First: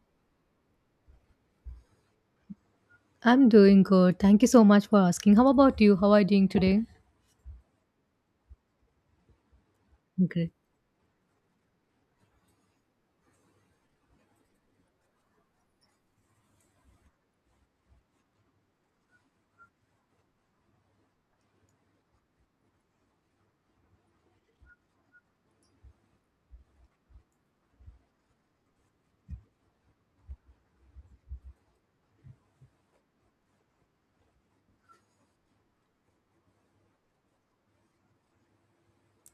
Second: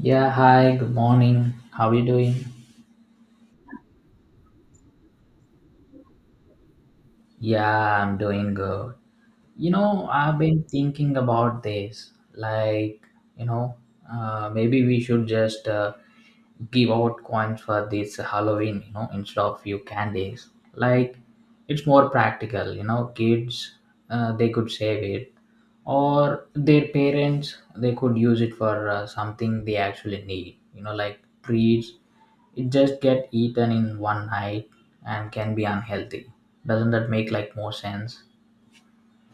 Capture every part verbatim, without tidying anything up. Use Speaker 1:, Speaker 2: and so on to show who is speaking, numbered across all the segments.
Speaker 1: Yeah, hi, good morning. How are you doing?
Speaker 2: I'm doing good. Thank you so much for asking. How about you? How are you doing today?
Speaker 1: Yeah, I'm doing good. You know, I've
Speaker 2: Great.
Speaker 1: been thinking about this. Like, you know, uh, maybe we should just uh, give out coins for this Halloween, you know, instead of few candies. Like it's more practical, you know, kids uh, they could save it, or their parents they could use it for uh, something they actually need, you know, like treats. It just get eaten in one night and can be unhealthy. Doesn't that make like more sense?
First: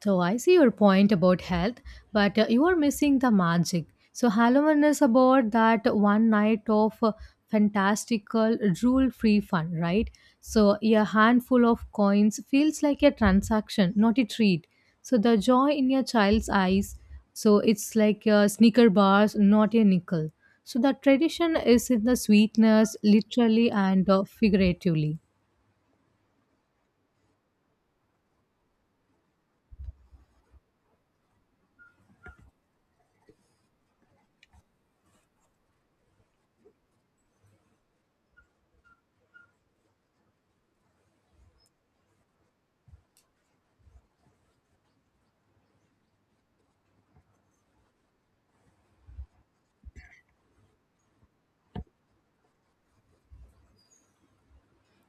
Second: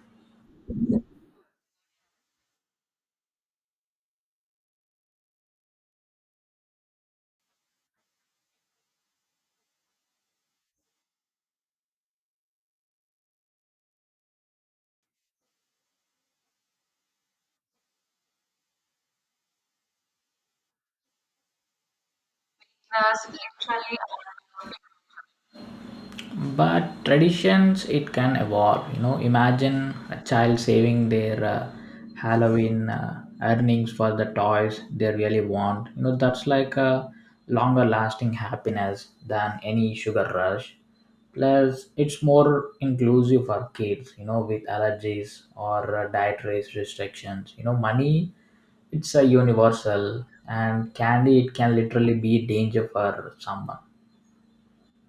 Speaker 2: So I see your point about health, but uh, you are missing the magic. So Halloween is about that one night of uh, fantastical rule-free fun, right? So a handful of coins feels like a transaction, not a treat. So the joy in your child's eyes, so it's like a sneaker bars, not a nickel. So the tradition is in the sweetness, literally and uh, figuratively.
Speaker 1: But traditions, it can evolve, you know. Imagine a child saving their uh, Halloween uh, earnings for the toys they really want, you know. That's like a longer lasting happiness than any sugar rush. Plus it's more inclusive for kids, you know, with allergies or uh, dietary restrictions. You know, money, it's a universal, and candy, it can literally be danger for someone.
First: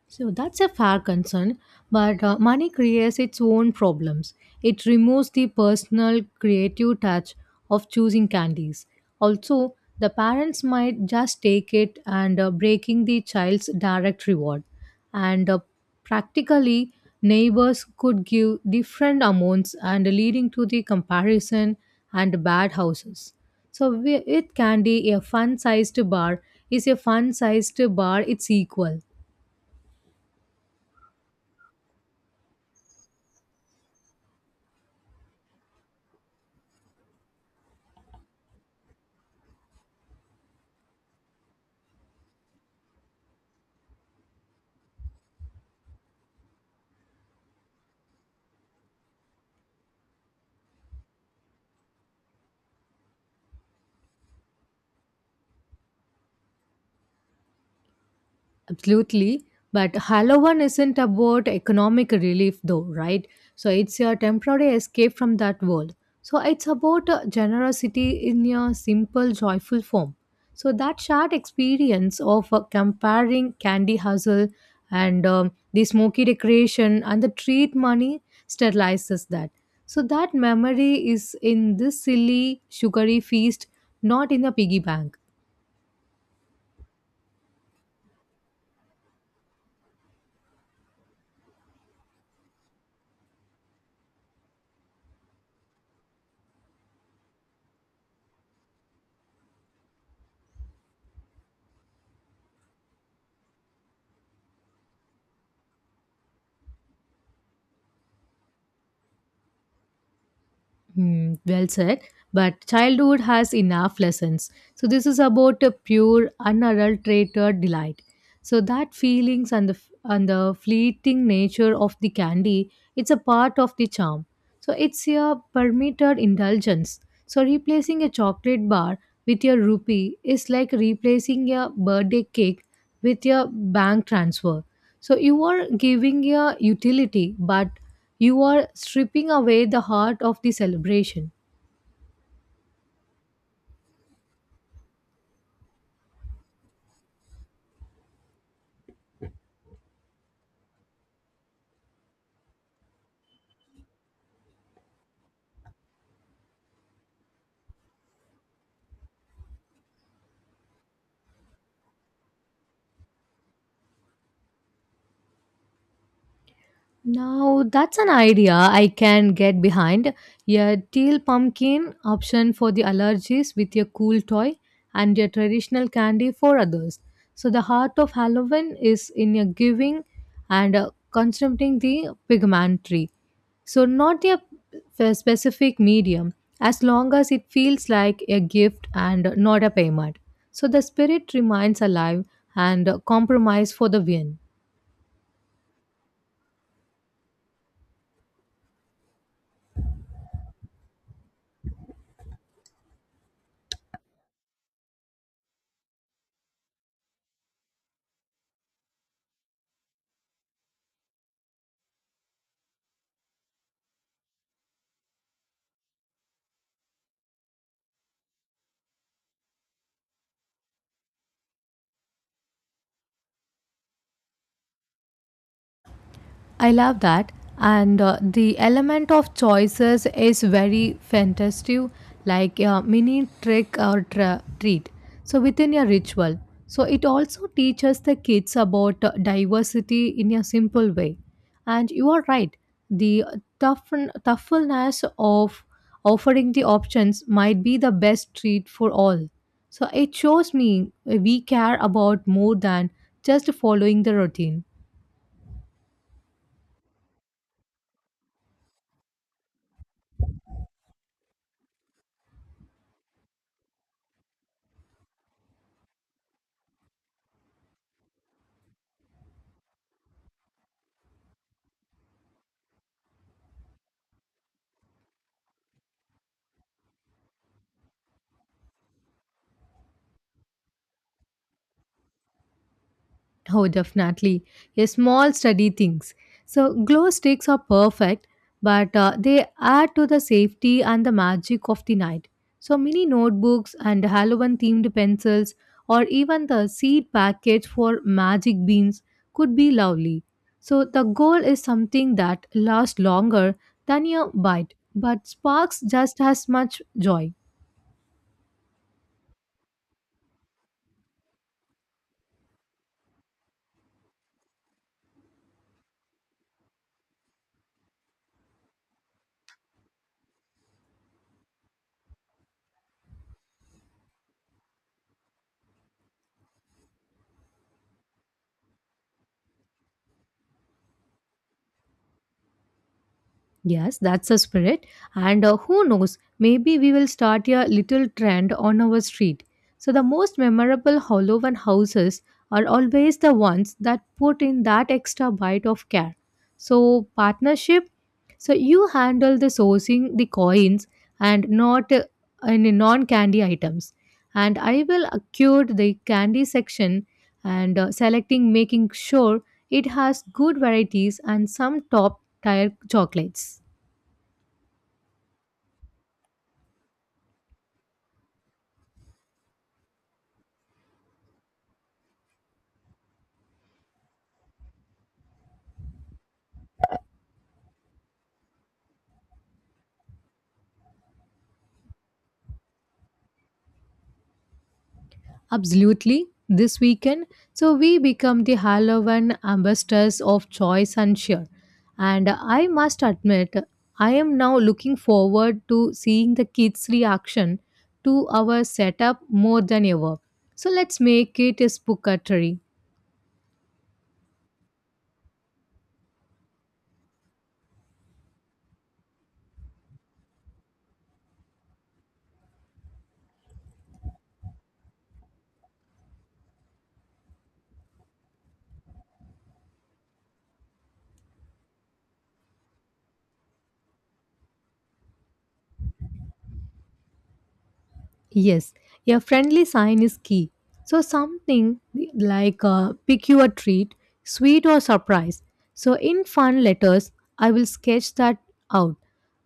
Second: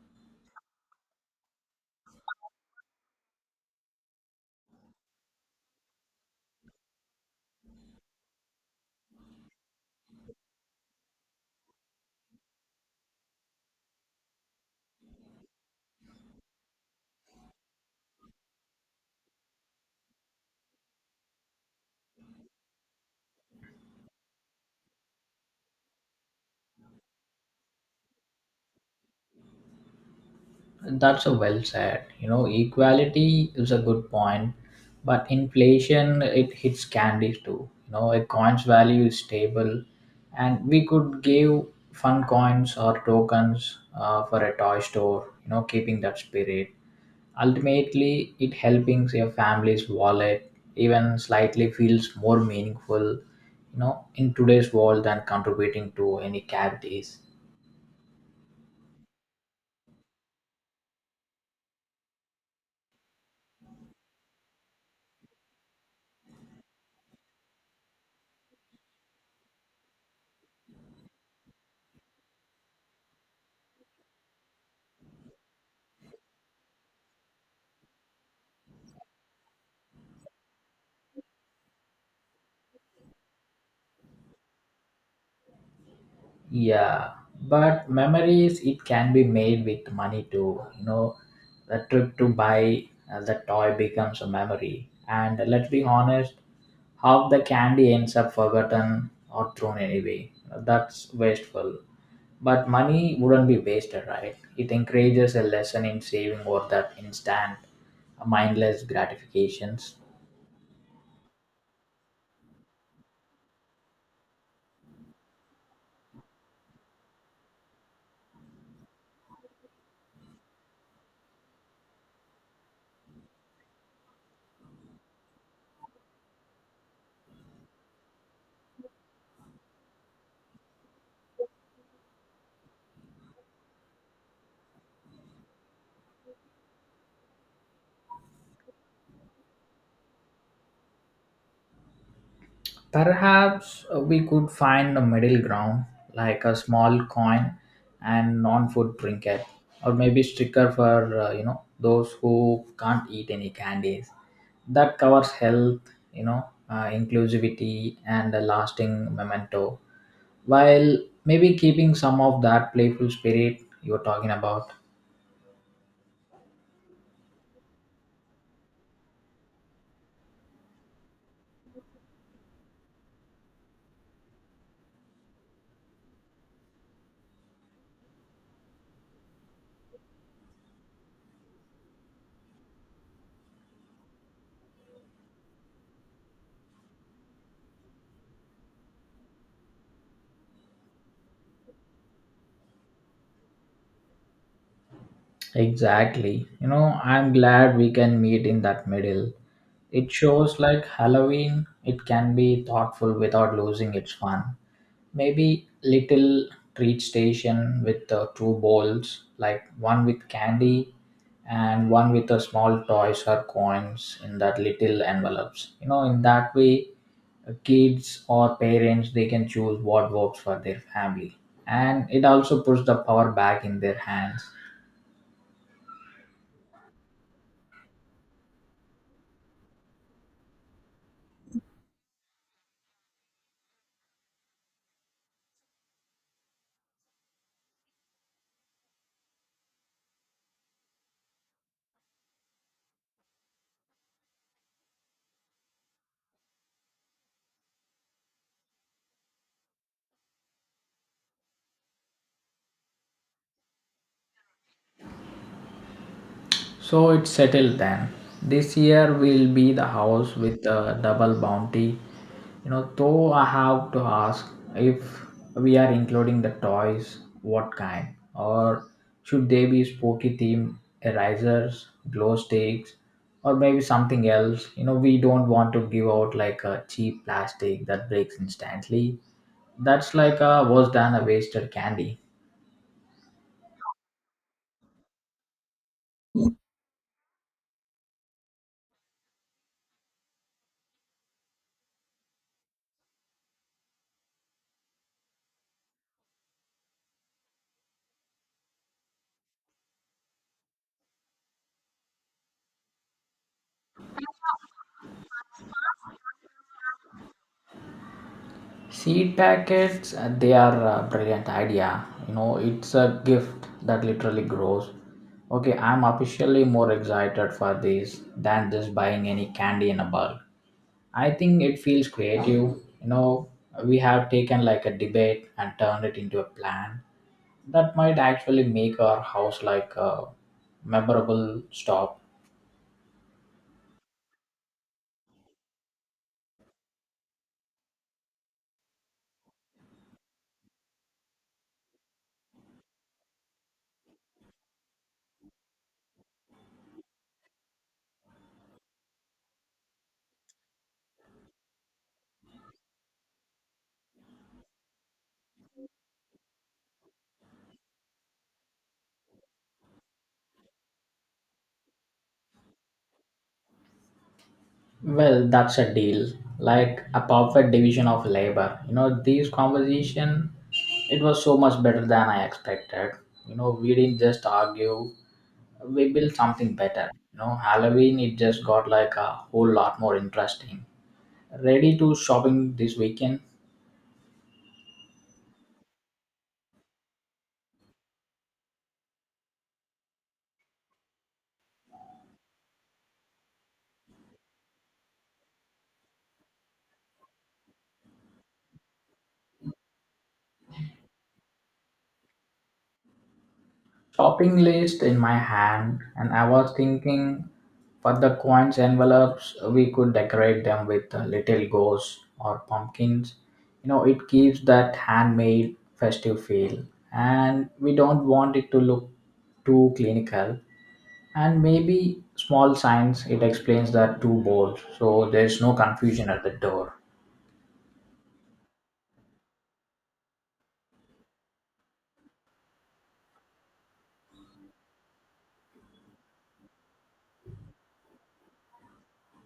Speaker 2: So that's a fair concern, but uh, money creates its own problems. It removes the personal, creative touch of choosing candies. Also, the parents might just take it and uh, breaking the child's direct reward. And uh, Practically, neighbors could give different amounts and leading to the comparison and bad houses. So wi- with candy, a fun-sized bar is a fun-sized bar. It's equal.
Speaker 1: That's a well said. You know, equality is a good point, but inflation it hits candies too. You know, a coin's value is stable, and we could give fun coins or tokens uh, for a toy store. You know, keeping that spirit. Ultimately, it helping your family's wallet even slightly feels more meaningful. You know, in today's world, than contributing to any cavities.
Speaker 2: Absolutely. But Halloween isn't about economic relief, though, right? So it's a temporary escape from that world. So it's about uh, generosity in a simple, joyful form. So that shared experience of uh, comparing candy hustle and um, the smoky decoration and the treat money sterilizes that. So that memory is in this silly, sugary feast, not in the piggy bank.
Speaker 1: Yeah, but memories it can be made with money too. You know, the trip to buy uh, the toy becomes a memory. And let's be honest, half the candy ends up forgotten or thrown away. That's wasteful. But money wouldn't be wasted, right? It encourages a lesson in saving or that instant mindless gratifications.
Speaker 2: Hmm, well said. But childhood has enough lessons. So this is about a pure, unadulterated delight. So that feelings and the and the fleeting nature of the candy, it's a part of the charm. So it's a permitted indulgence. So replacing a chocolate bar with your rupee is like replacing a birthday cake with your bank transfer. So you are giving a utility, but you are stripping away the heart of the celebration.
Speaker 1: Perhaps uh, we could find a middle ground, like a small coin and non-food trinket, or maybe sticker for uh, you know, those who can't eat any candies. That covers health, you know, uh, inclusivity, and a lasting memento. While maybe keeping some of that playful spirit you were talking about.
Speaker 2: Now that's an idea I can get behind. A teal pumpkin option for the allergies with a cool toy and a traditional candy for others. So the heart of Halloween is in a giving and uh, consumpting the pigmentary. So not a f- specific medium as long as it feels like a gift and not a payment. So the spirit remains alive and uh, compromise for the win.
Speaker 1: Exactly. You know, I'm glad we can meet in that middle. It shows like Halloween, it can be thoughtful without losing its fun. Maybe little treat station with uh, two bowls, like one with candy and one with a small toys or coins in that little envelopes. You know, in that way, uh, kids or parents they can choose what works for their family, and it also puts the power back in their hands.
Speaker 2: I love that. And uh, the element of choices is very fantastic, like a mini trick or tra- treat. So, within your ritual. So, it also teaches the kids about uh, diversity in a simple way. And you are right, the toughen- toughness of offering the options might be the best treat for all. So, it shows me we care about more than just following the routine.
Speaker 1: So it's settled then. This year will be the house with the double bounty. You know, though I have to ask if we are including the toys, what kind, or should they be spooky theme erasers, glow sticks, or maybe something else? You know, we don't want to give out like a cheap plastic that breaks instantly. That's like a was done a wasted candy.
Speaker 2: Oh, definitely. A small study things. So, glow sticks are perfect, but uh, they add to the safety and the magic of the night. So, mini notebooks and Halloween themed pencils, or even the seed packets for magic beans, could be lovely. So, the goal is something that lasts longer than your bite, but sparks just as much joy.
Speaker 1: Seed packets, uh, they are a brilliant idea. You know, it's a gift that literally grows. Okay, I'm officially more excited for this than just buying any candy in a bulk. I think it feels creative. You know, we have taken like a debate and turned it into a plan that might actually make our house like a memorable stop.
Speaker 2: Yes, that's a spirit. And uh, who knows, maybe we will start a little trend on our street. So, the most memorable Halloween houses are always the ones that put in that extra bite of care. So, partnership, so you handle the sourcing, the coins, and not uh, any non candy items. And I will cure the candy section and uh, selecting, making sure it has good varieties and some top tier chocolates.
Speaker 1: Well, that's a deal, like a perfect division of labor. You know, this conversation, it was so much better than I expected. You know, we didn't just argue, we built something better. You know, Halloween, it just got like a whole lot more interesting. Ready to shopping this weekend?
Speaker 2: Absolutely. This weekend, so we become the Halloween ambassadors of choice and cheer. And I must admit, I am now looking forward to seeing the kids' reaction to our setup more than ever. So let's make it a spookatory.
Speaker 1: Shopping list in my hand, and I was thinking for the coins envelopes we could decorate them with uh, little ghosts or pumpkins. You know, it gives that handmade festive feel, and we don't want it to look too clinical. And maybe small signs it explains that too bold so there's no confusion at the door.
Speaker 2: Yes, a friendly sign is key. So something like uh, pick your treat, sweet or surprise. So in fun letters, I will sketch that out.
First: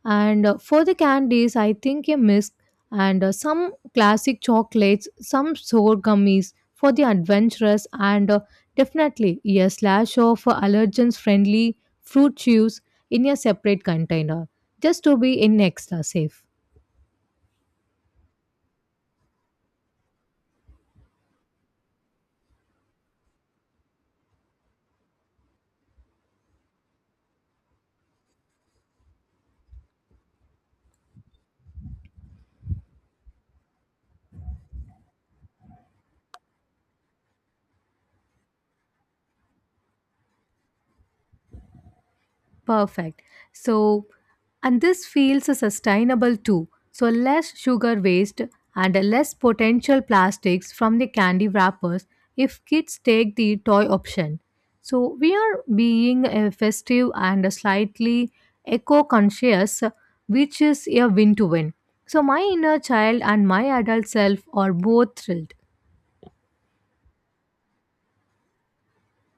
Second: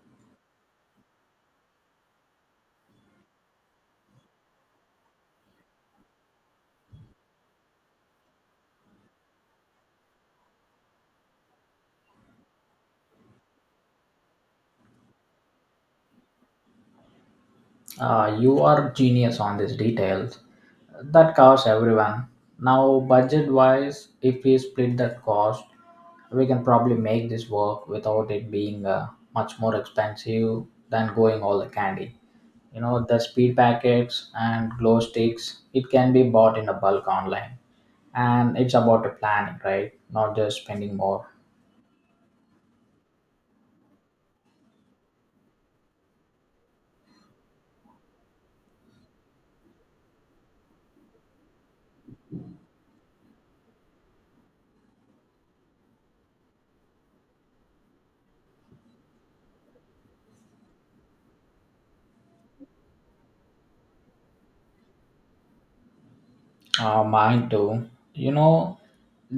Speaker 2: And uh, for the candies, I think a mix and uh, some classic chocolates, some sour gummies for the adventurous, and uh, definitely a slash of uh, allergens-friendly fruit juice in a separate container, just to be in extra safe.
Speaker 1: Uh, you are genius on these details. That covers everyone. Now, budget wise, if we split that cost, we can probably make this work without it being uh, much more expensive than going all the candy. You know, the speed packets and glow sticks, it can be bought in a bulk online. And it's about the planning, right? Not just spending more.
Speaker 2: Perfect. So, and this feels sustainable too. So, less sugar waste and less potential plastics from the candy wrappers if kids take the toy option. So, we are being a festive and slightly eco conscious, which is a win to win. So, my inner child and my adult self are both thrilled.
Speaker 1: Uh, mine too. You know,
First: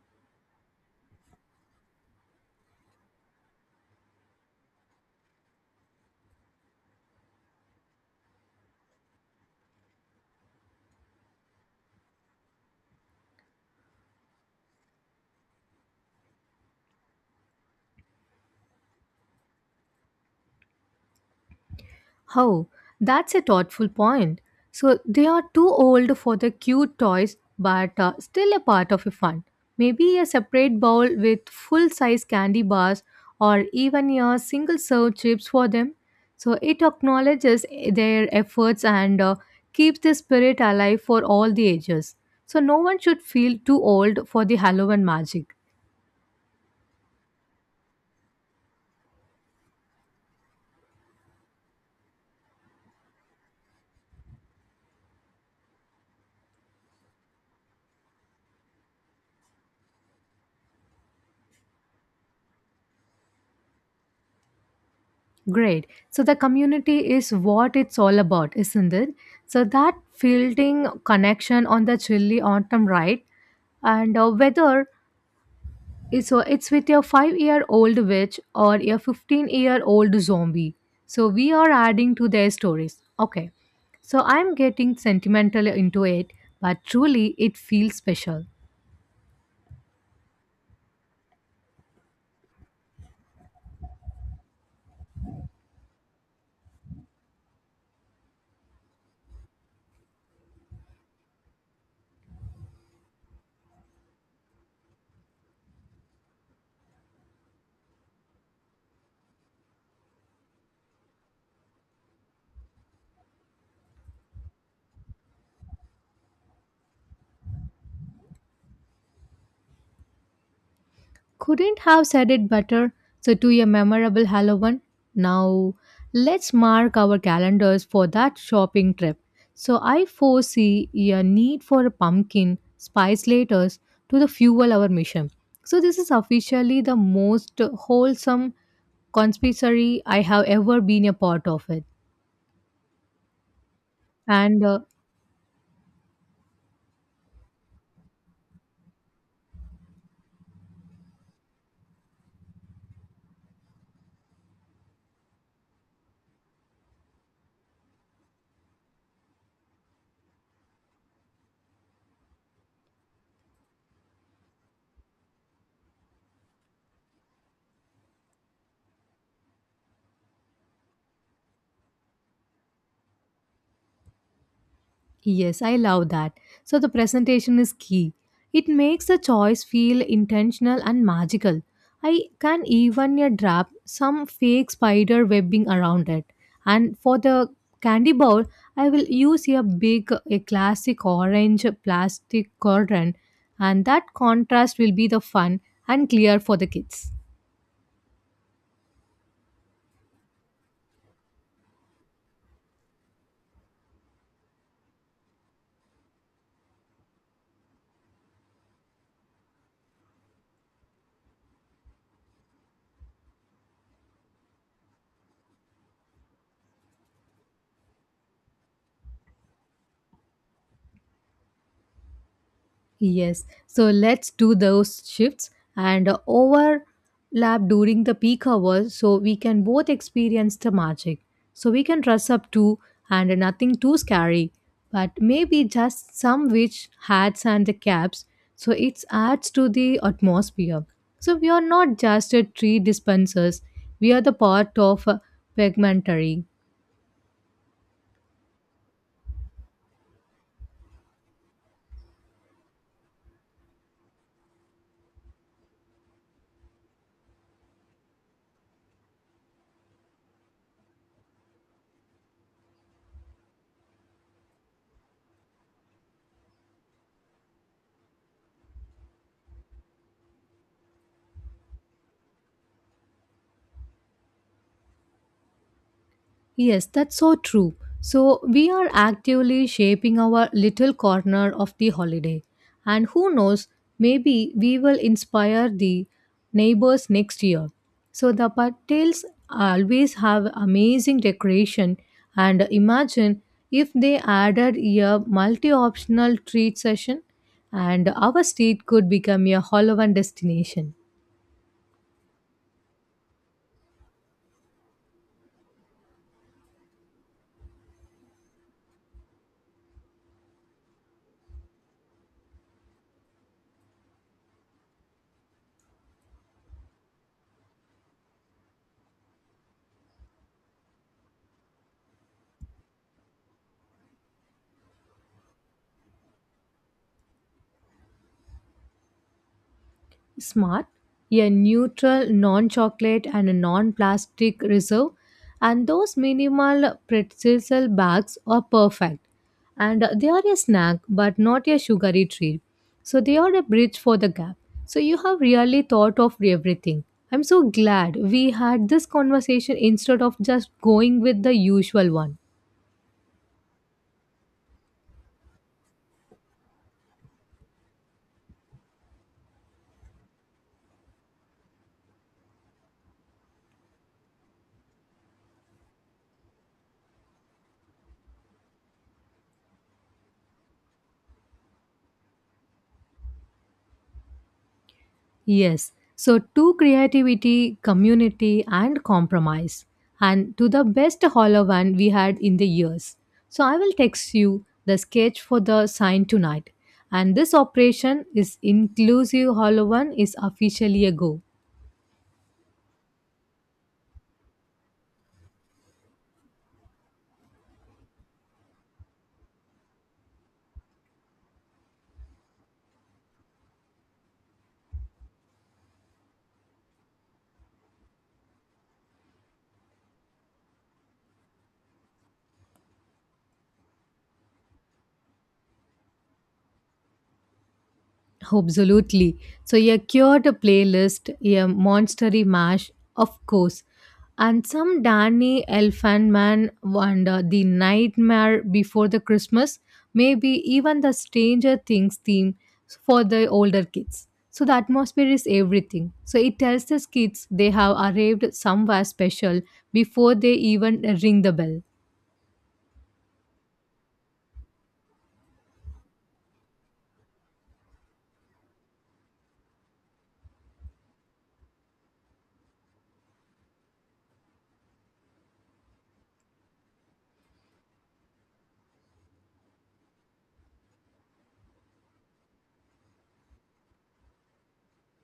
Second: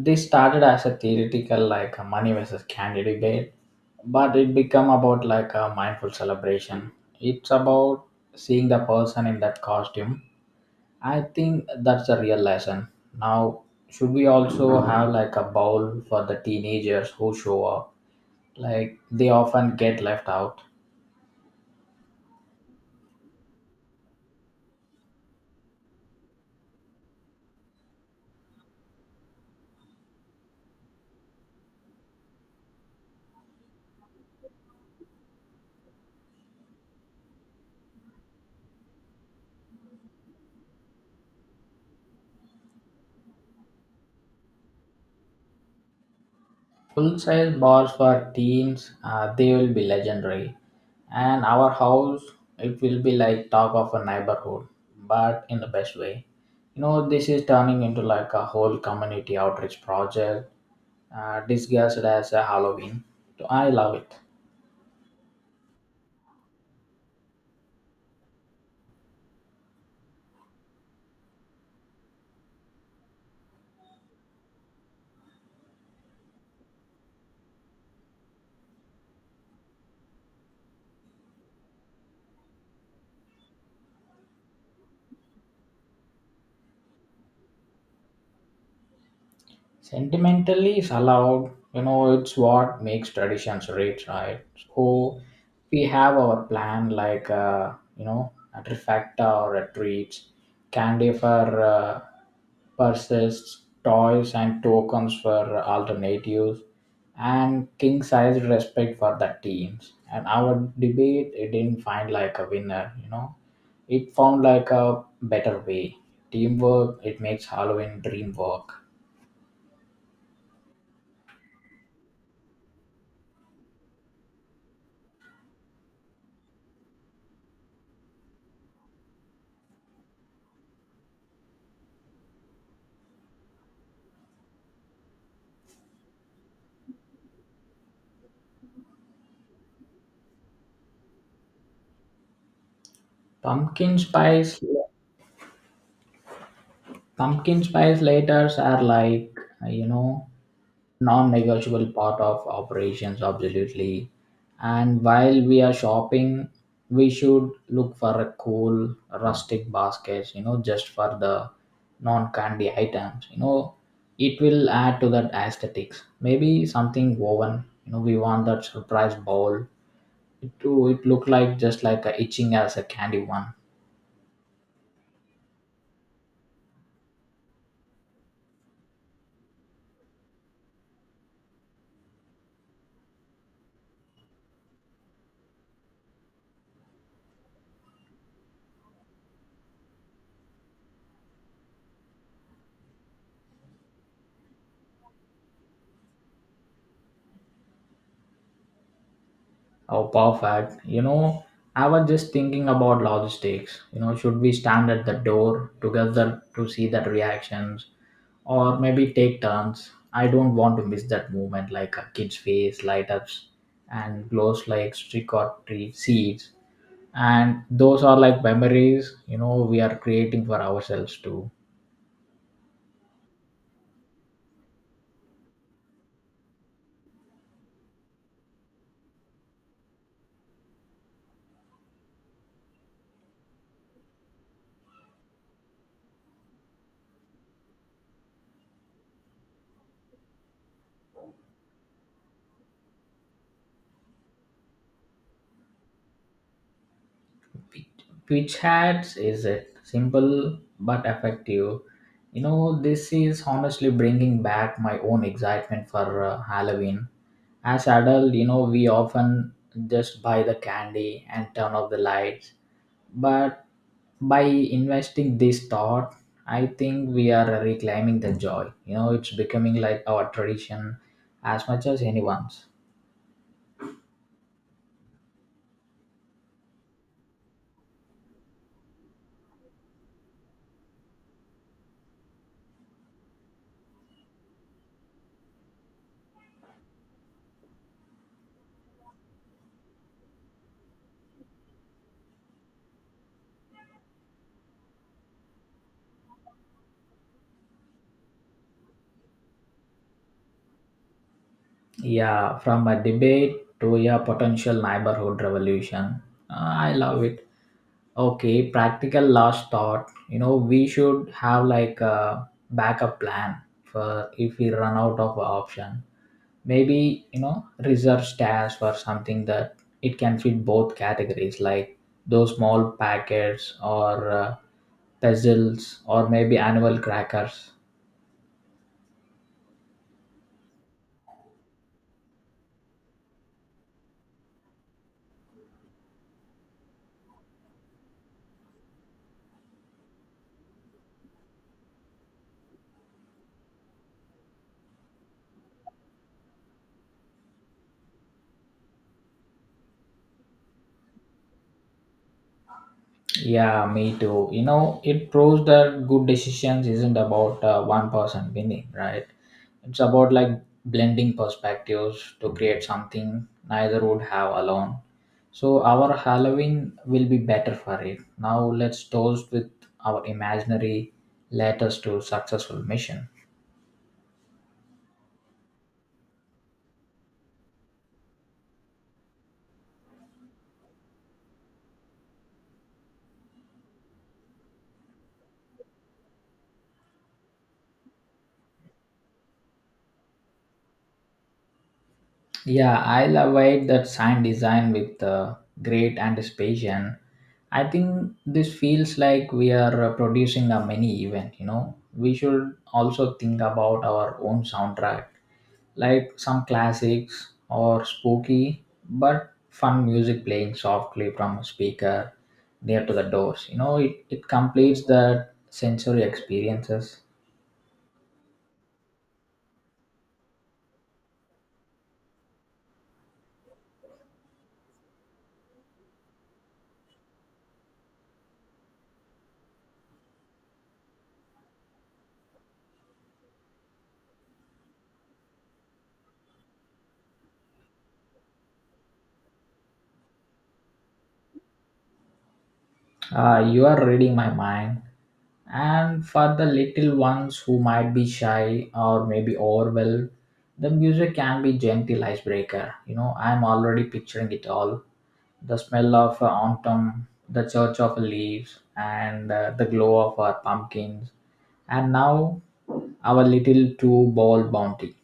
Speaker 1: this started as a theoretical like a money versus candy debate, but it become about like a mindful celebration. It's about seeing the person in that costume. I think that's a real lesson. Now, should we also have like a bowl for the teenagers who show up? Like they often get left out.
Speaker 2: Oh, that's a thoughtful point. So they are too old for the cute toys, but uh, still a part of a fun. Maybe a separate bowl with full size candy bars or even a single serve chips for them. So it acknowledges their efforts and uh, keeps the spirit alive for all the ages. So no one should feel too old for the Halloween magic.
Speaker 1: Full-size bars for teens, uh, they will be legendary. And our house, it will be like talk of a neighborhood, but in the best way. You know, this is turning into like a whole community outreach project, uh, disguised as a Halloween. So I love it.
Speaker 2: Great. So the community is what it's all about, isn't it? So that fielding connection on the chilly autumn ride and uh, whether it's, uh, it's with your five year old witch or your fifteen year old zombie. So we are adding to their stories. Okay. So I'm getting sentimental into it, but truly it feels special.
Speaker 1: Sentimentally is allowed, you know, it's what makes traditions rich, right? So we have our plan like, uh, you know, a trifecta or a treats, candy for uh, purses, toys and tokens for alternatives, and king-sized respect for the teams. And our debate, it didn't find like a winner, you know. It found like a better way. Teamwork, it makes Halloween dream work.
Speaker 2: Couldn't have said it better. So, to a memorable Halloween. Now, let's mark our calendars for that shopping trip. So, I foresee a need for a pumpkin spice laters to the fuel our mission. So, this is officially the most wholesome conspiracy I have ever been a part of it.
Speaker 1: Pumpkin spice,
Speaker 2: And uh,
Speaker 1: pumpkin spice lighters are like uh, you know non-negotiable part of operations, absolutely. And while we are shopping, we should look for a cool rustic baskets, you know, just for the non-candy items. You know, it will add to that aesthetics. Maybe something woven. You know, we want that surprise bowl to it look like just like a itching as a candy one.
Speaker 2: Yes, I love that. So the presentation is key. It makes the choice feel intentional and magical. I can even uh, wrap some fake spider webbing around it. And for the candy bowl, I will use a big, a classic orange plastic curtain, and that contrast will be the fun and clear for the kids.
Speaker 1: Oh, perfect. You know, I was just thinking about logistics. You know, should we stand at the door together to see that reactions, or maybe take turns? I don't want to miss that moment like a kid's face light ups and glows like trick or treat seeds. And those are like memories, you know, we are creating for ourselves too.
Speaker 2: Yes. So let's do those shifts and overlap during the peak hours so we can both experience the magic. So we can dress up too and nothing too scary, but maybe just some witch hats and the caps so it adds to the atmosphere. So we are not just a tree dispensers, we are the part of a pigmentary.
Speaker 1: Pitch hats is it simple but effective. You know, this is honestly bringing back my own excitement for uh, Halloween. As adult, you know, we often just buy the candy and turn off the lights. But by investing this thought, I think we are reclaiming the joy. You know, it's becoming like our tradition as much as anyone's.
Speaker 2: Yes, that's so true. So, we are actively shaping our little corner of the holiday. And who knows, maybe we will inspire the neighbors next year. So, the patels always have amazing decoration. And imagine if they added a multi optional treat session, and our street could become a Halloween destination.
Speaker 1: Yeah, from a debate to a potential neighborhood revolution. Uh, I love it. Okay, practical last thought. You know, we should have like a backup plan for if we run out of option. Maybe, you know, reserve stash for something that it can fit both categories, like those small packets or uh, puzzles or maybe annual crackers.
Speaker 2: Smart, a neutral non chocolate and a non plastic reserve, and those minimal pretzel bags are perfect. And they are a snack but not a sugary treat. So they are a bridge for the gap. So you have really thought of everything. I'm so glad we had this conversation instead of just going with the usual one.
Speaker 1: Yeah, me too. You know, it proves that good decisions isn't about uh, one person winning, right? It's about like blending perspectives to create something neither would have alone. So our Halloween will be better for it. Now let's toast with our imaginary letters to successful mission.
Speaker 2: Yes. So to creativity, community, and compromise, and to the best hollow we had in the years. So I will text you the sketch for the sign tonight. And this operation is inclusive hollow is officially a go.
Speaker 1: Yeah, I'll await that sign design with uh, great anticipation. I think this feels like we are uh, producing a mini event, you know. We should also think about our own soundtrack, like some classics or spooky but fun music playing softly from a speaker near to the doors. You know, it, it completes the sensory experiences.
Speaker 2: Absolutely. So a cured playlist, a monstery mash, of course, and some Danny Elfman and uh, the Nightmare Before the Christmas, maybe even the Stranger Things theme for the older kids. So the atmosphere is everything. So it tells the kids they have arrived somewhere special before they even ring the bell.
Speaker 1: Uh, you are reading my mind. And for the little ones who might be shy or maybe overwhelmed, the music can be gentle icebreaker. You know, I'm already picturing it all. The smell of uh, autumn, the church of leaves, and uh, the glow of our pumpkins. And now our little two ball bounty.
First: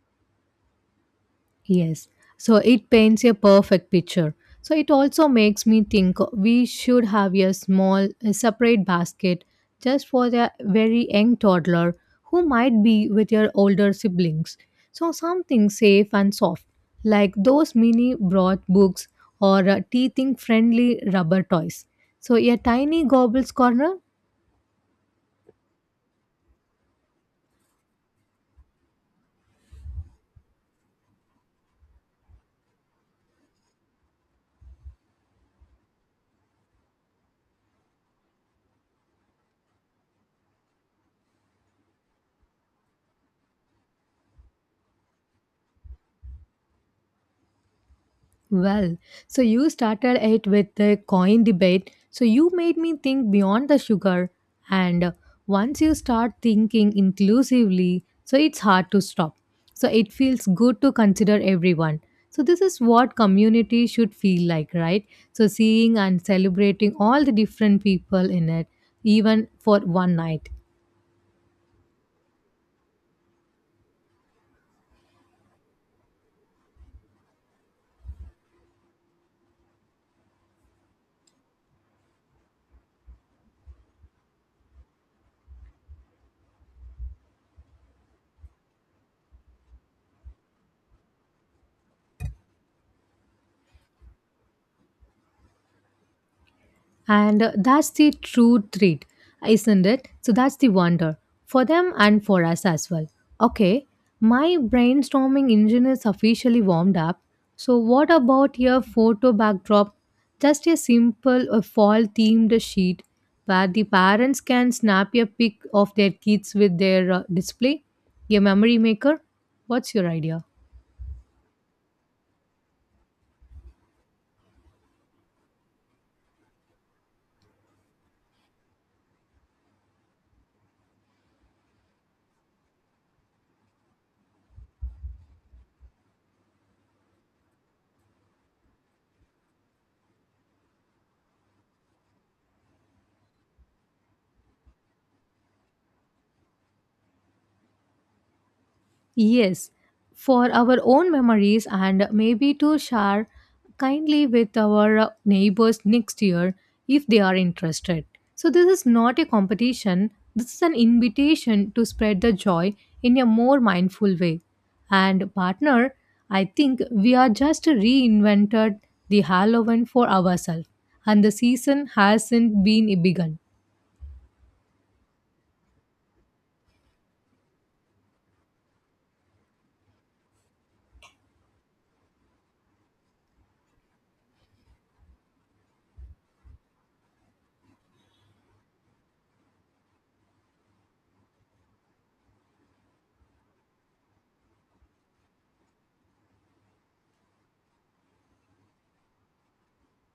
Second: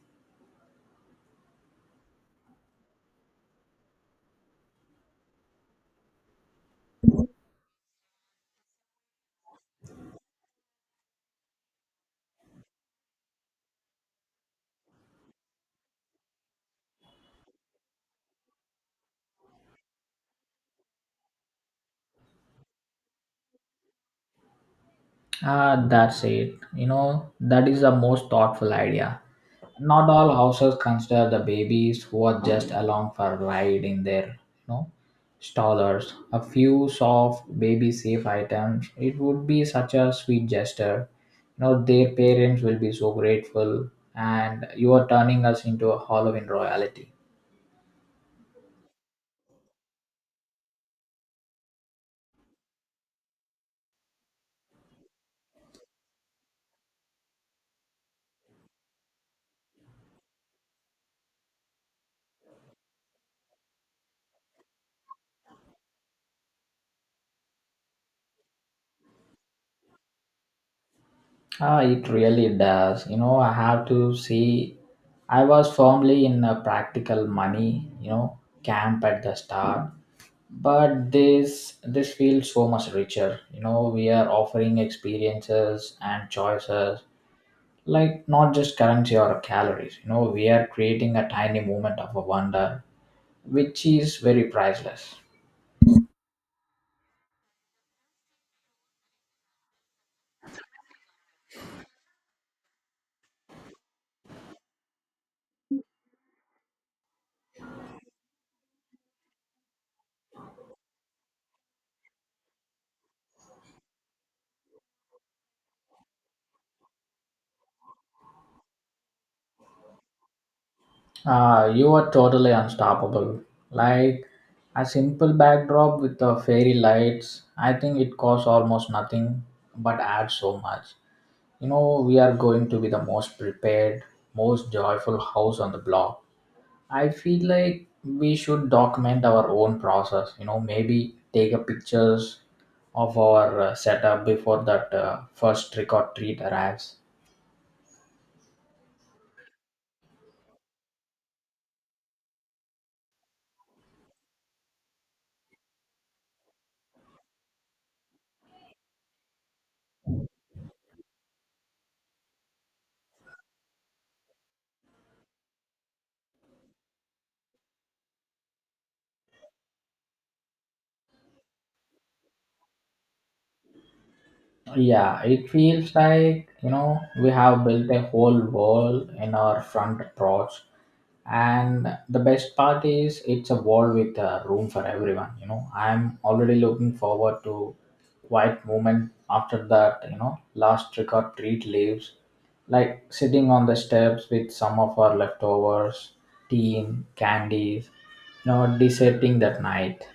Speaker 2: Yes. So it paints a perfect picture. So it also makes me think we should have a small a separate basket just for the very young toddler who might be with your older siblings. So something safe and soft, like those mini broth books or uh, teething friendly rubber toys. So a tiny gobbles corner.
Speaker 1: Ah, that's it. You know, that is the most thoughtful idea. Not all houses consider the babies who are just along for a ride in their you strollers. A few soft baby safe items. It would be such a sweet gesture. You know, their parents will be so grateful, and you are turning us into a Halloween royalty.
Speaker 2: Well, so you started it with the coin debate. So you made me think beyond the sugar. And once you start thinking inclusively, so it's hard to stop. So it feels good to consider everyone. So this is what community should feel like, right? So seeing and celebrating all the different people in it, even for one night.
Speaker 1: Ah, it really does. You know, I have to say, I was firmly in a practical money, you know, camp at the start. But this this feels so much richer. You know, we are offering experiences and choices, like not just currency or calories. You know, we are creating a tiny moment of a wonder, which is very priceless.
Speaker 2: And uh, that's the true treat, isn't it? So that's the wonder for them and for us as well. Okay, my brainstorming engine is officially warmed up. So, what about your photo backdrop? Just a simple uh, fall themed sheet where the parents can snap a pic of their kids with their uh, display? A memory maker? What's your idea?
Speaker 1: Uh, you are totally unstoppable. Like a simple backdrop with the fairy lights, I think it costs almost nothing but adds so much. You know, we are going to be the most prepared, most joyful house on the block. I feel like we should document our own process. You know, maybe take a pictures of our uh, setup before that uh, first trick or treat arrives.
Speaker 2: Yes, for our own memories and maybe to share kindly with our uh, neighbors next year if they are interested. So, this is not a competition, this is an invitation to spread the joy in a more mindful way. And, partner, I think we are just reinvented the Halloween for ourselves, and the season hasn't been begun.
Speaker 1: Yeah, it feels like, you know, we have built a whole wall in our front porch. And the best part is it's a wall with a room for everyone, you know. I'm already looking forward to quiet moment after that, you know, last trick or treat leaves. Like sitting on the steps with some of our leftovers, tea, candies, you know, deserting that night.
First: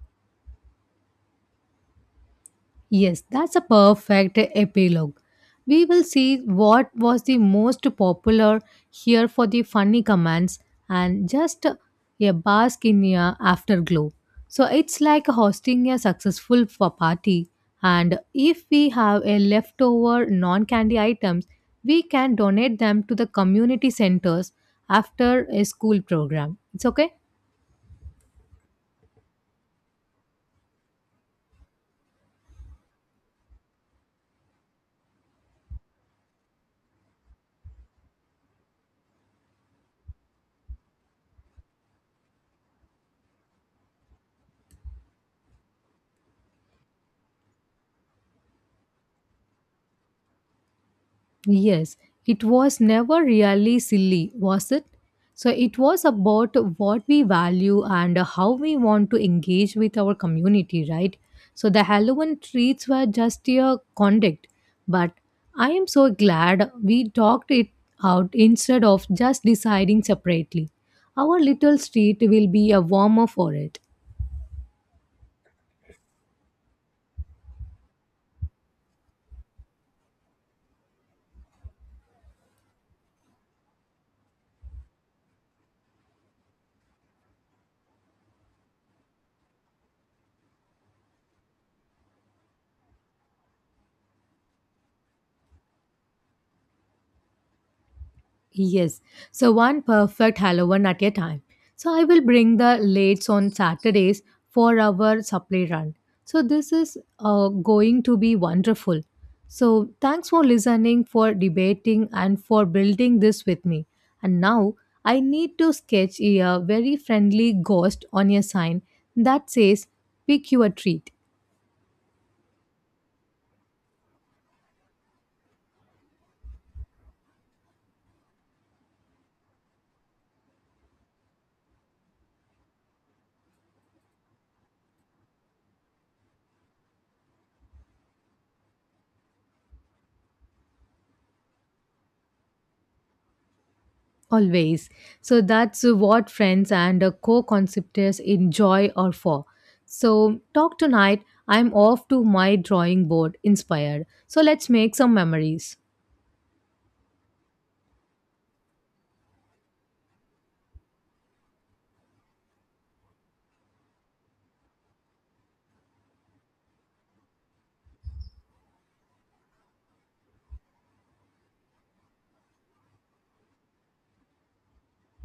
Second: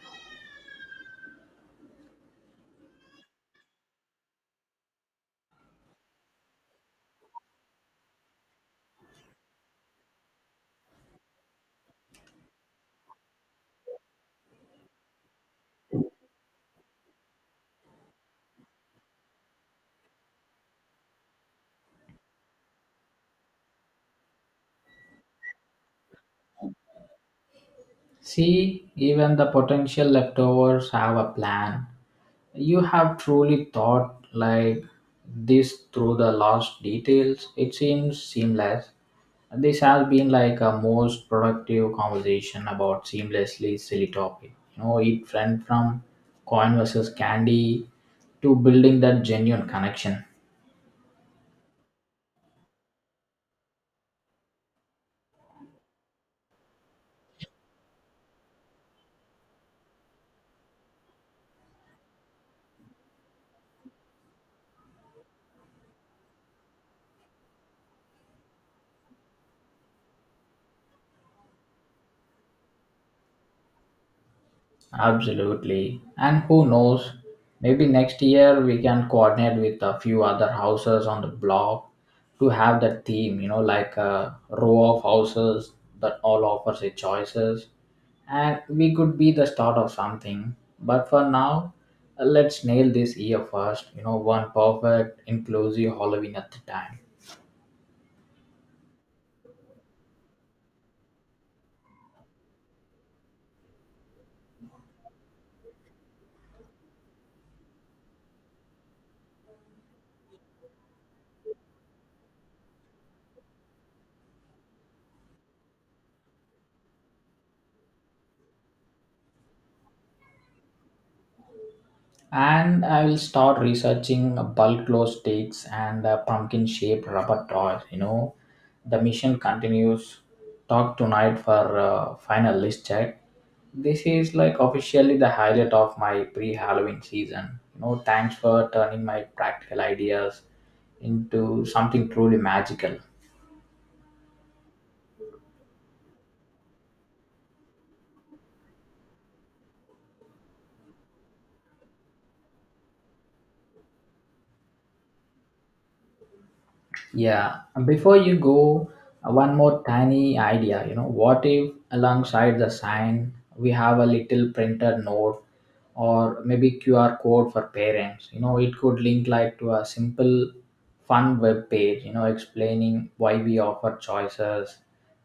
Speaker 2: Yes, that's a perfect epilogue. We will see what was the most popular here for the funny commands and just a bask in a afterglow. So it's like hosting a successful fa- party, and if we have a leftover non-candy items, we can donate them to the community centers after a school program. It's okay.
Speaker 1: See, even the potential leftovers have a plan. You have truly thought like this through the last details. It seems seamless. This has been like a most productive conversation about seamlessly silly topic. You know, it went from coin versus candy to building that genuine connection.
Speaker 2: Yes, it was never really silly, was it? So it was about what we value and how we want to engage with our community, right? So the Halloween treats were just a conduct, but I am so glad we talked it out instead of just deciding separately. Our little street will be a warmer for it.
Speaker 1: Absolutely. And who knows, maybe next year we can coordinate with a few other houses on the block to have that theme, you know, like a row of houses that all offers a choices. And we could be the start of something. But for now, let's nail this year first, you know, one perfect, inclusive Halloween at the time.
Speaker 2: Yes. So one perfect Halloween at a time. So I will bring the lates on Saturdays for our supply run. So this is uh, going to be wonderful. So thanks for listening, for debating, and for building this with me. And now I need to sketch a very friendly ghost on a sign that says, Pick your treat.
Speaker 1: And I will start researching bulk glow sticks and pumpkin shaped rubber toys. You know, the mission continues. Talk tonight for uh, final list check. This is like officially the highlight of my pre Halloween season. You know, thanks for turning my practical ideas into something truly magical.
Speaker 2: Always. So that's what friends and uh, co-conceptors enjoy or for. So talk tonight. I'm off to my drawing board inspired. So let's make some memories.
Speaker 1: Yeah, and before you go, uh, one more tiny idea. You know, what if alongside the sign we have a little printed note or maybe Q R code for parents. You know, it could link like to a simple fun web page, you know, explaining why we offer choices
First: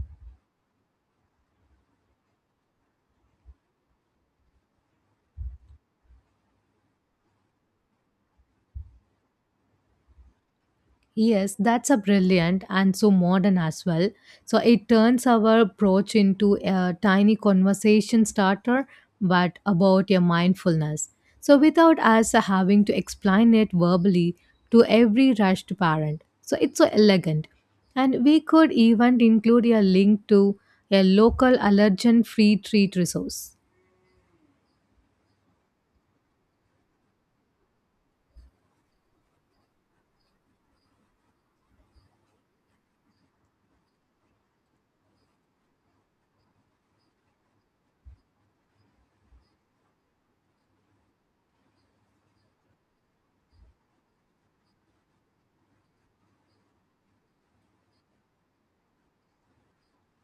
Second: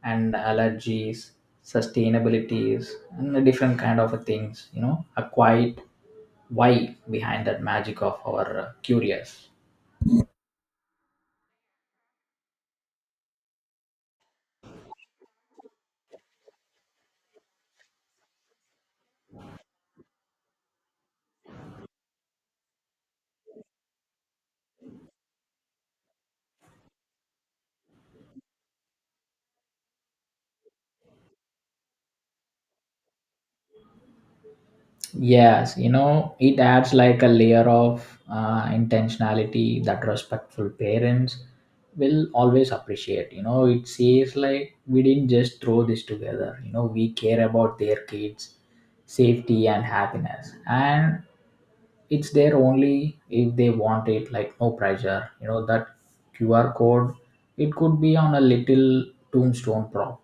Speaker 1: and allergies, sustainabilities, and the different kind of things, you know, a quiet why behind that magic of our uh, curious.
Speaker 2: Yes, that's a brilliant and so modern as well. So it turns our approach into a tiny conversation starter, but about your mindfulness. So without us having to explain it verbally to every rushed parent. So it's so elegant. And we could even include a link to a local allergen free treat resource.
Speaker 1: Yes, you know, it adds like a layer of uh, intentionality that respectful parents will always appreciate. You know, it says like we didn't just throw this together. You know, we care about their kids' safety and happiness, and it's there only if they want it. Like no pressure. You know that Q R code. It could be on a little tombstone prop.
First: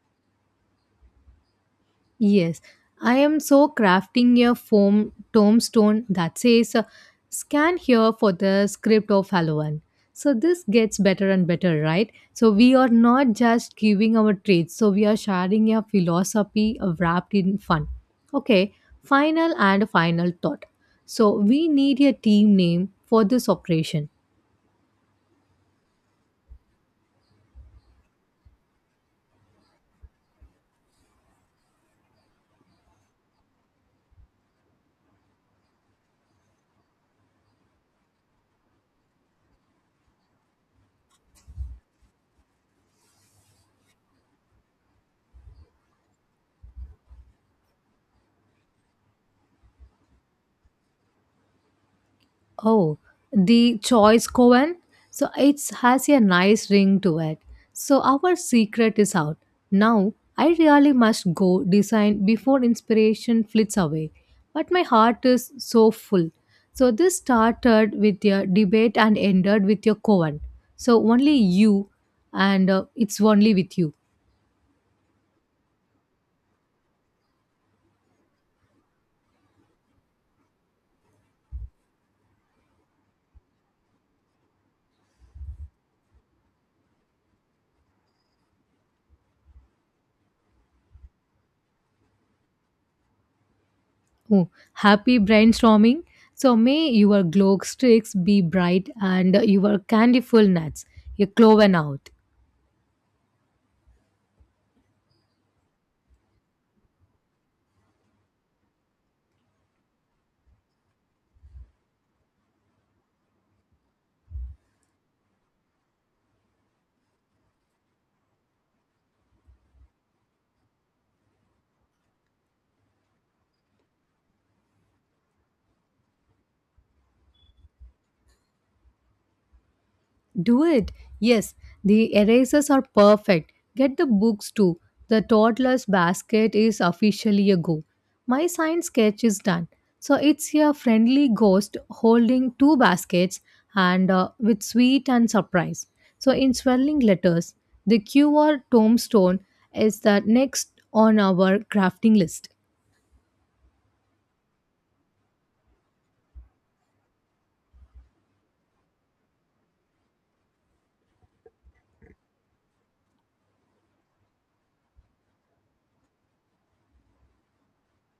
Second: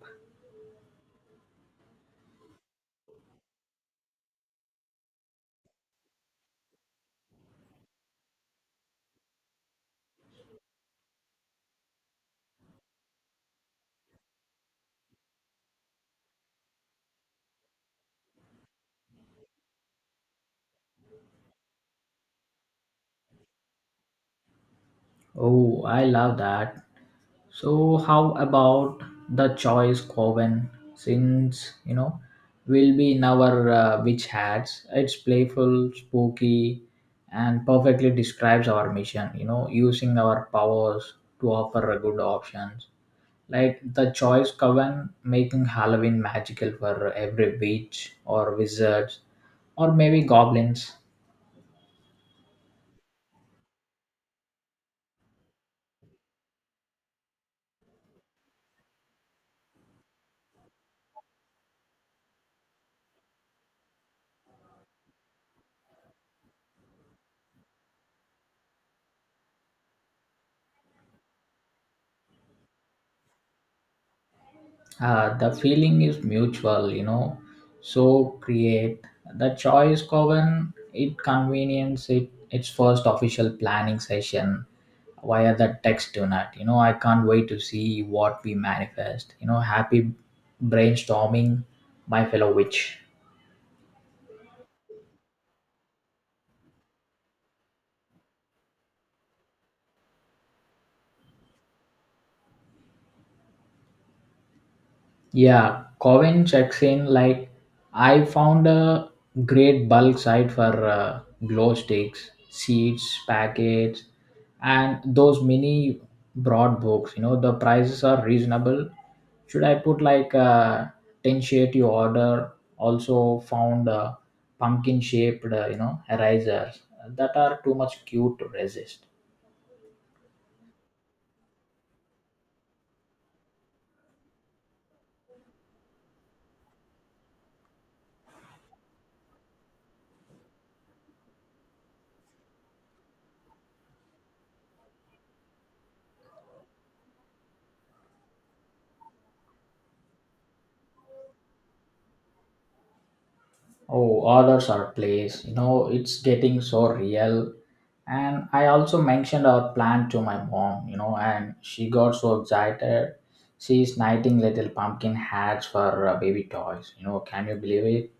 Speaker 2: Yes, I am so crafting a foam tombstone that says uh, scan here for the script of Halloween. So this gets better and better, right? So we are not just giving our traits, so we are sharing a philosophy uh, wrapped in fun. Okay, final and final thought. So we need a team name for this operation.
Speaker 1: Oh, I love that. So how about the choice Coven? Since you know, we'll be in our uh, witch hats. It's playful, spooky, and perfectly describes our mission. You know, using our powers to offer a good options. Like the choice coven, making Halloween magical for every witch or wizards or maybe goblins.
Speaker 2: Oh, the choice Cohen. So it has a nice ring to it. So our secret is out. Now I really must go design before inspiration flits away. But my heart is so full. So this started with your debate and ended with your Cohen. So only you and uh, it's only with you.
Speaker 1: Uh, the feeling is mutual, you know, so create the choice coven, it convenience it its first official planning session via the text tonight, you know. I can't wait to see what we manifest, you know. Happy brainstorming, my fellow witch.
Speaker 2: Oh, happy brainstorming. So may your glow sticks be bright and your candyful nuts. Your cloven out.
Speaker 1: Yeah, Coven checks in like I found a great bulk site for uh, glow sticks, seeds, packets, and those mini broad books. You know the prices are reasonable. Should I put like uh, ten shade you order? Also found uh, pumpkin shaped uh, you know erasers that are too much cute to resist.
Speaker 2: Do it. Yes, the erasers are perfect. Get the books too. The toddler's basket is officially a go. My science sketch is done. So it's a friendly ghost holding two baskets and uh, with sweet and surprise. So in swelling letters, the Q R tombstone is the next on our crafting list.
Speaker 1: Oh, orders are placed. You know, it's getting so real. And I also mentioned our plan to my mom, you know, and she got so excited. She's knitting little pumpkin hats for uh, baby toys. You know, can you believe it?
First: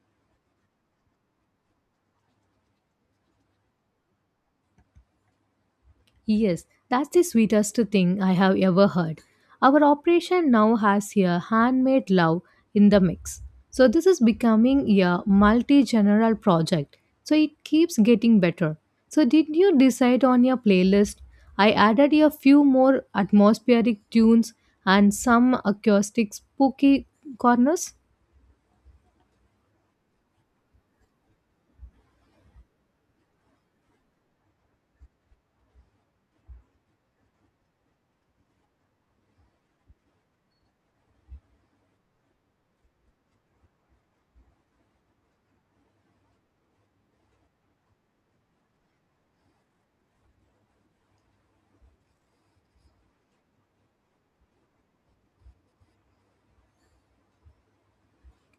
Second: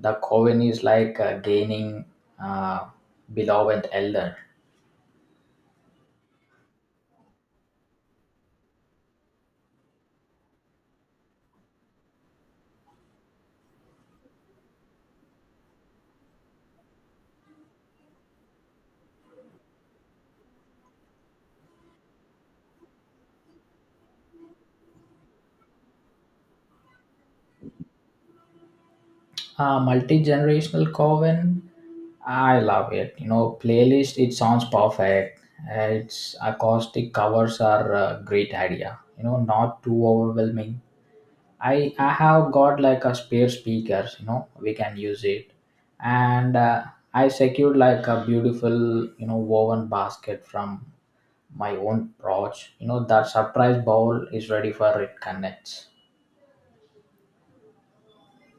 Speaker 1: The coven is like uh, gaining uh, beloved elder.
Speaker 2: Yes, that's the sweetest thing I have ever heard. Our operation now has a handmade love in the mix. So this is becoming a multi-general project. So it keeps getting better. So did you decide on your playlist? I added a few more atmospheric tunes and some acoustic spooky corners.
Speaker 1: Uh, multi-generational coven, I love it, you know. Playlist it sounds perfect. Uh, its acoustic covers are a great idea, you know, not too overwhelming. I i have got like a spare speakers, you know, we can use it. And uh, I secured like a beautiful, you know, woven basket from my own porch, you know, that surprise bowl is ready for it connects.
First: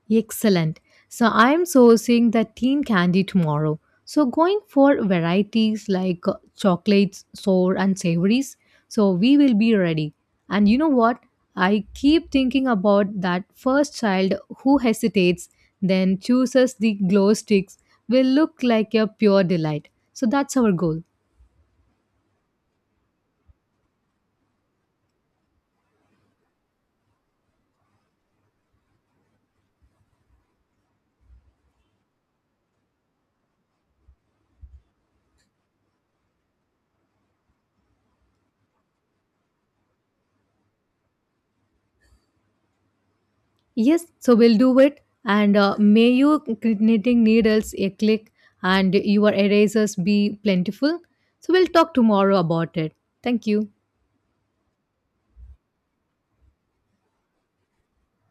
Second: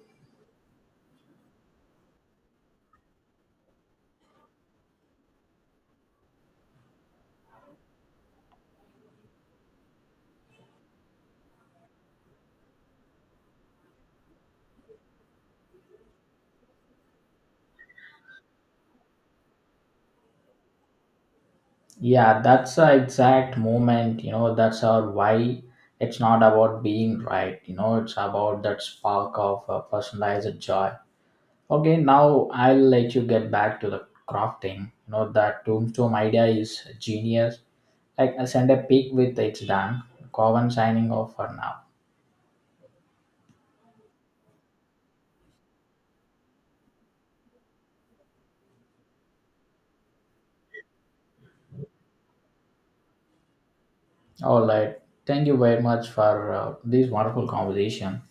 Speaker 2: Excellent. So I'm sourcing the teen candy tomorrow. So going for varieties like uh, chocolates, sour and savories. So we will be ready. And you know what? I keep thinking about that first child who hesitates then chooses the glow sticks will look like a pure delight. So that's our goal.
Speaker 1: Yeah, that's the exact moment, you know, that's our why. It's not about being right, you know, it's about that spark of uh, personalized joy. Okay, now I'll let you get back to the crafting. You know, that tombstone idea is genius. Like, I send a pic with it's done. Coven signing off for now.
Speaker 2: Yes, so we'll do it. And uh, may your knitting needles a click and your erasers be plentiful. So we'll talk tomorrow about it. Thank you.
Speaker 1: All right, thank you very much for uh, this wonderful conversation.